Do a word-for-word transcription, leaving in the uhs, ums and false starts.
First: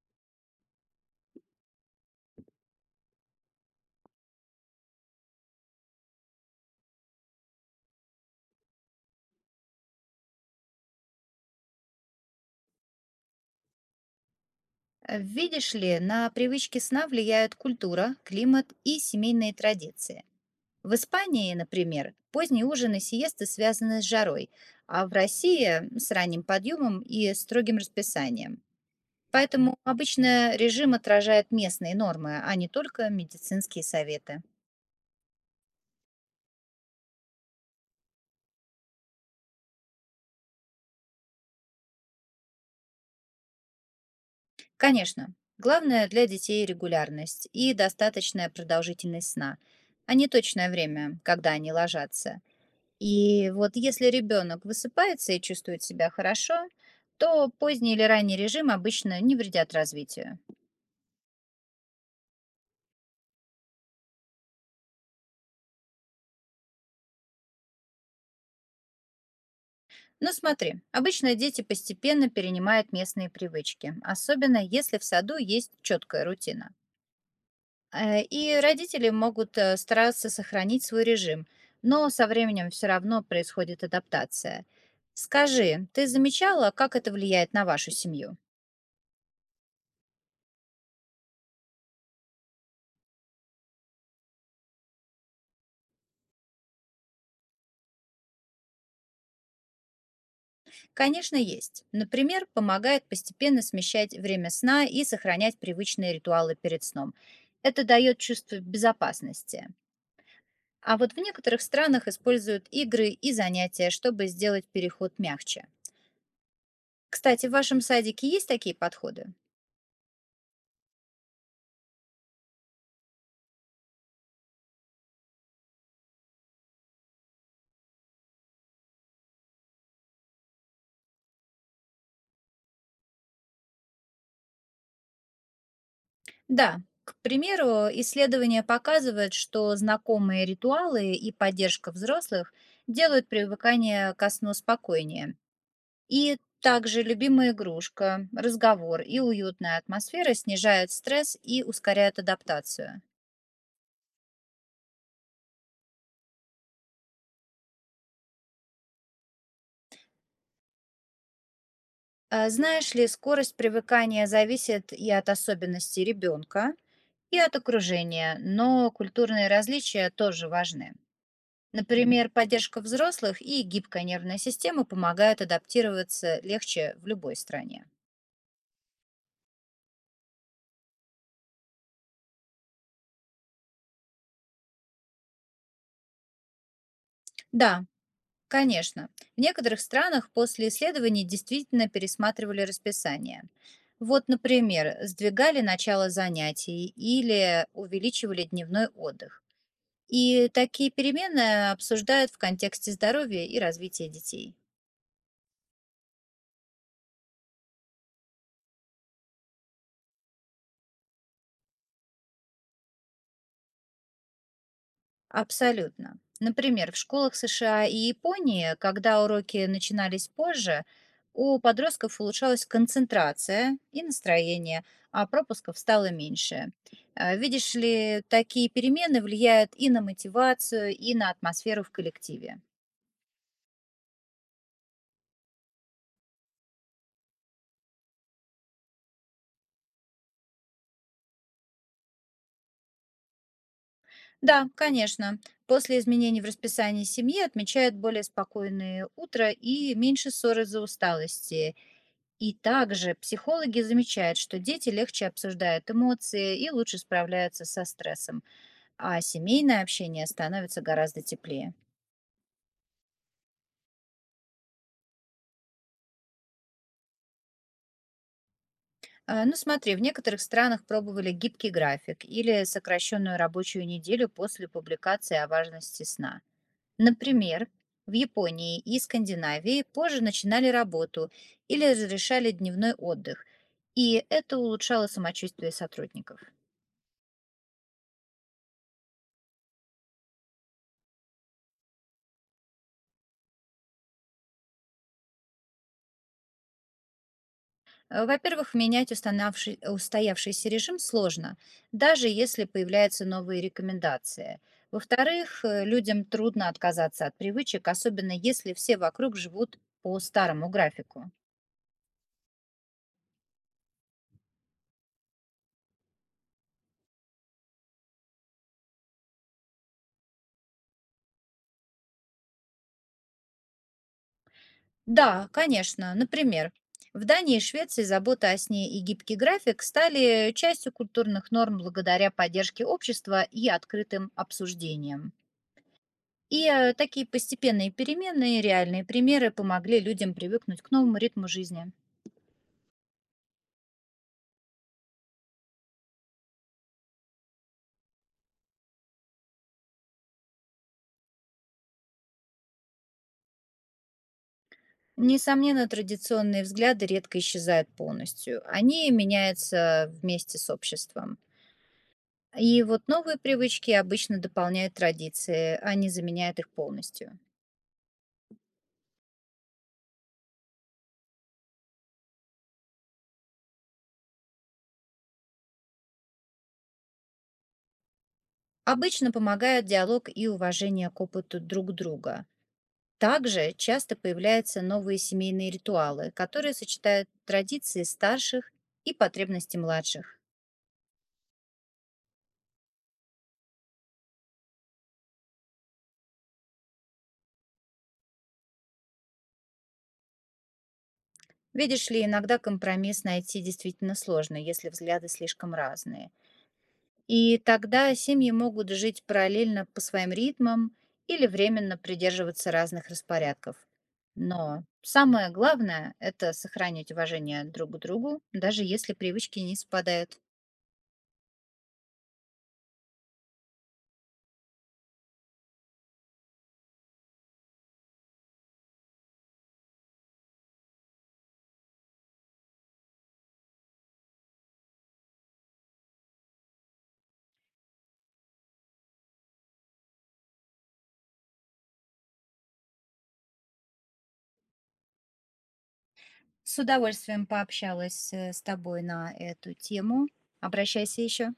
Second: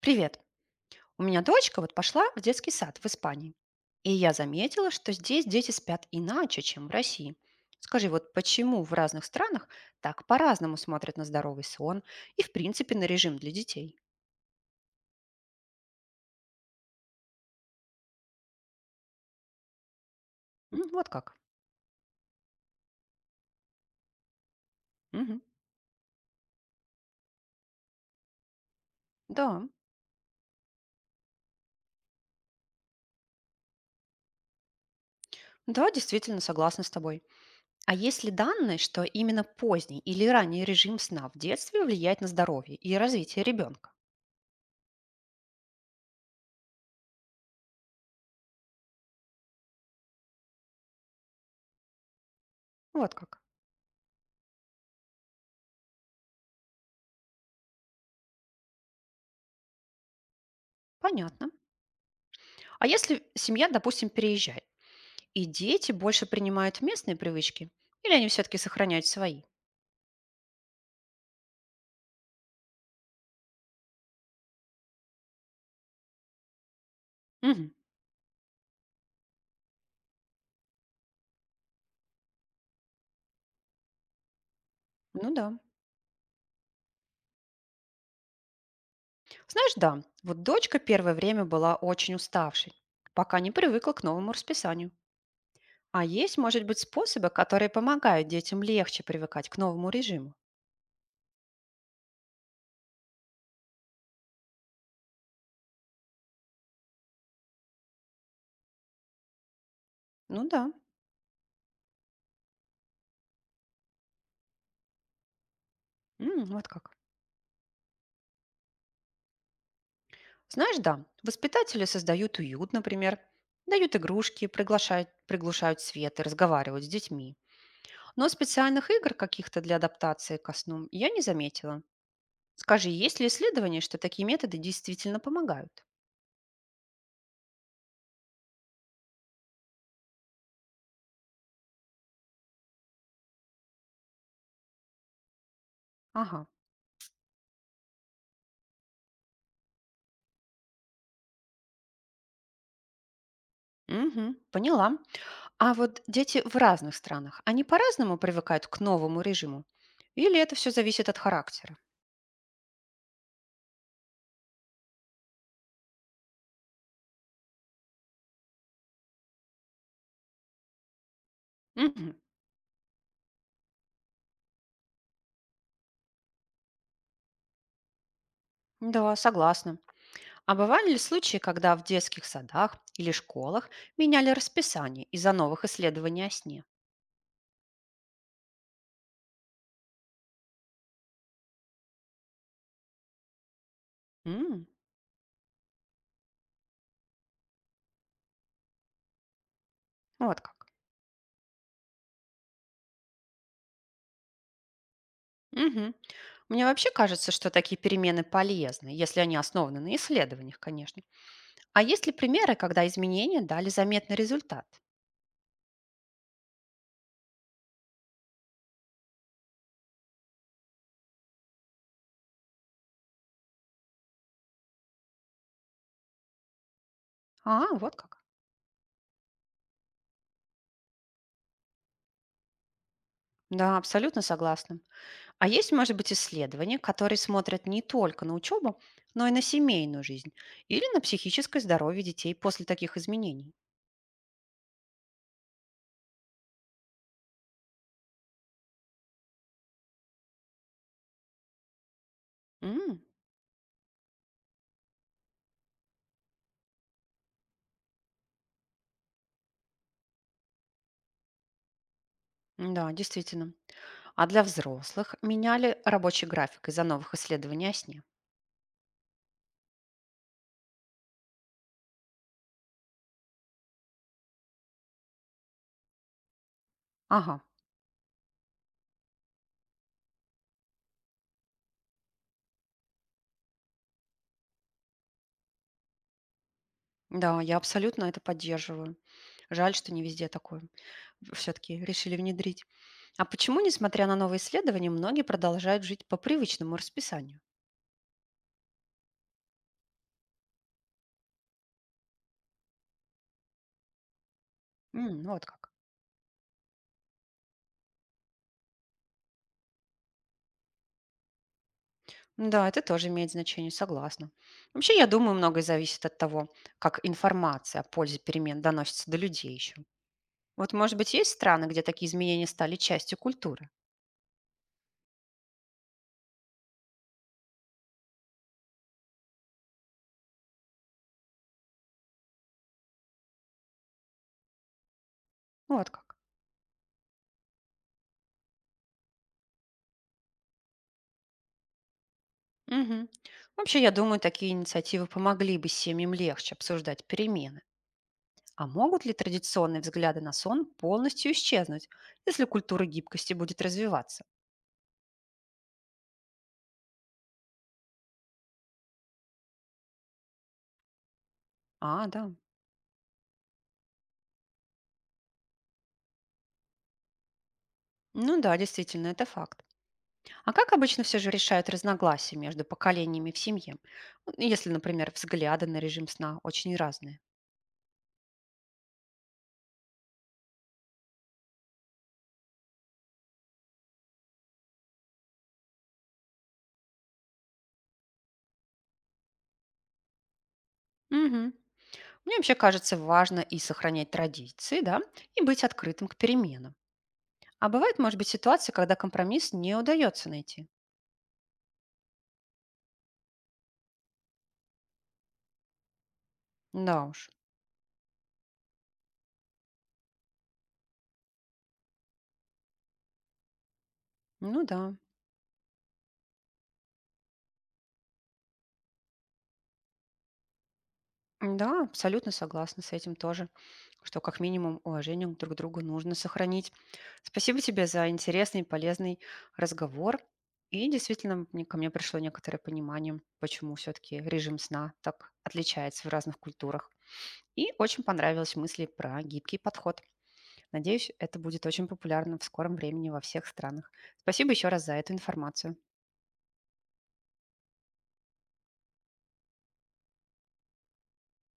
Привет. У меня дочка вот пошла в детский сад в Испании. И я заметила, что здесь дети спят иначе, чем в России. Скажи, вот почему в разных странах так по-разному смотрят на здоровый сон и, в принципе, на режим для детей? Э, Видишь ли, на привычки сна влияют культура, климат и семейные традиции. М, В Вот как. Испании, например, поздние ужины и сиесты связаны с жарой, а в Мгм. России м, с ранним подъемом и строгим расписанием. Да. Поэтому обычно режим отражает местные нормы, а не только медицинские советы. Да, действительно, согласна с тобой. А есть ли данные, что именно поздний или ранний режим сна в детстве влияет на здоровье и развитие ребенка? Конечно, главное для детей регулярность и достаточная продолжительность сна, а не точное время, когда они ложатся. Вот как. И вот если ребенок высыпается и чувствует себя хорошо, то поздний или ранний режим обычно не вредят развитию. Понятно. А если семья, допустим, переезжает? И дети больше принимают местные привычки? Или они все-таки сохраняют свои? Но смотри, обычно дети постепенно перенимают местные привычки, особенно если в саду есть четкая рутина. Мгм. Э, И родители могут э, стараться сохранить свой режим, но со временем все равно происходит адаптация. Ну да. Скажи, ты замечала, как это влияет на вашу семью? Знаешь, да, вот дочка первое время была очень уставшей, пока не привыкла к новому расписанию. А есть, может быть, способы, которые помогают детям легче привыкать к новому режиму? Конечно, есть. Например, помогает постепенно смещать время сна и сохранять привычные ритуалы перед сном. Это дает чувство безопасности. Ну да. А вот в некоторых странах используют игры и занятия, чтобы сделать переход мягче. М, вот как. Кстати, в вашем садике есть такие подходы? Знаешь, да, воспитатели создают уют, например, дают игрушки, приглашают, приглушают свет и разговаривают с детьми. Но специальных игр каких-то для адаптации ко сну я не заметила. Скажи, есть ли исследования, что такие методы действительно помогают? Да. К примеру, исследования показывают, что знакомые ритуалы и поддержка взрослых делают привыкание ко сну спокойнее, и Ага. также любимая игрушка, разговор и уютная атмосфера снижают стресс и ускоряют адаптацию. Мгм, поняла. А вот дети в разных странах, они по-разному привыкают к новому режиму? Или это все зависит от характера? А Знаешь ли, скорость привыкания зависит и от особенностей ребенка, и от окружения, но культурные различия тоже важны. Мгм. Например, поддержка взрослых и гибкая нервная система помогают адаптироваться легче в любой стране. Да, согласна. А бывали ли случаи, когда в детских садах или школах меняли расписание из-за новых исследований о сне? Да, конечно, в некоторых странах после исследований действительно пересматривали расписание. Вот, М, например, сдвигали начало занятий или увеличивали дневной отдых. Вот И как. такие перемены обсуждают в контексте здоровья и развития детей. Мгм. Мне вообще кажется, что такие перемены полезны, если они основаны на исследованиях, конечно. А есть ли примеры, когда изменения дали заметный результат? Абсолютно. Например, в школах С Ш А и Японии, когда уроки начинались позже, у подростков улучшалась концентрация и настроение, а пропусков стало меньше. Э, А, Видишь вот как. ли, такие перемены влияют и на мотивацию, и на атмосферу в коллективе. Да, абсолютно согласна. А есть, может быть, исследования, которые смотрят не только на учебу, но и на семейную жизнь или на психическое здоровье детей после таких изменений? Да, конечно. После изменений в расписании семьи отмечают более спокойные утро и меньше ссор из-за усталости, и М, также психологи замечают, что дети легче обсуждают эмоции и лучше справляются со стрессом, а семейное общение становится гораздо теплее. да, действительно. А для взрослых меняли рабочий график из-за новых исследований о сне? А, Ну смотри, в некоторых странах пробовали гибкий график или сокращенную рабочую неделю после публикации о важности сна. Ага, Например, в Японии и Скандинавии позже начинали работу или разрешали дневной отдых, и это улучшало самочувствие сотрудников. да, я абсолютно это поддерживаю. Жаль, что не везде такое все-таки решили внедрить. А почему, несмотря на новые исследования, многие продолжают жить по привычному расписанию? Э, Во-первых, менять устанавши- устоявшийся режим сложно, даже если появляются новые рекомендации. М, ну вот Во-вторых, как. э, людям трудно отказаться от привычек, особенно если все вокруг живут по старому графику. Да, это тоже имеет значение, согласна. Вообще, я думаю, многое зависит от того, как информация о пользе перемен доносится до людей еще. Вот, может быть, есть страны, где такие изменения стали частью культуры? Да, конечно. Например, в Дании и Швеции забота о сне и гибкий график стали частью культурных норм благодаря поддержке общества и открытым обсуждениям. Ну вот как. И э, такие постепенные перемены и реальные примеры помогли людям привыкнуть к новому ритму жизни. Мгм. Вообще, я думаю, такие инициативы помогли бы семьям легче обсуждать перемены. А могут ли традиционные взгляды на сон полностью исчезнуть, если культура гибкости будет развиваться? Несомненно, традиционные взгляды редко исчезают полностью. Они меняются вместе с обществом. А, да. И вот новые привычки обычно дополняют традиции, а не заменяют их полностью. Ну да, действительно, это факт. А как обычно все же решают разногласия между поколениями в семье? Ну, если, например, взгляды на режим сна очень разные. Обычно помогают диалог и уважение к опыту друг друга. Также часто появляются новые семейные ритуалы, которые сочетают традиции старших и потребности младших. Мгм. Мне вообще кажется, важно и сохранять традиции, да, и быть открытым к переменам. А бывает, может быть, ситуация, когда компромисс не удается найти. Видишь ли, иногда компромисс найти действительно сложно, если взгляды слишком разные. Да уж. И тогда семьи могут жить параллельно по своим ритмам или временно придерживаться разных распорядков. Ну Но да. самое главное– это сохранить уважение друг к другу, даже если привычки не совпадают. Да, абсолютно согласна с этим тоже, что как минимум уважение друг к другу нужно сохранить. Спасибо тебе за интересный и полезный разговор. И действительно, мне- ко мне пришло некоторое понимание, почему все-таки режим сна так отличается в разных культурах. И очень понравились мысли про гибкий подход. Надеюсь, это будет очень популярно в скором времени во всех странах. Спасибо еще раз за эту информацию. С удовольствием пообщалась э, с тобой на эту тему. Обращайся еще.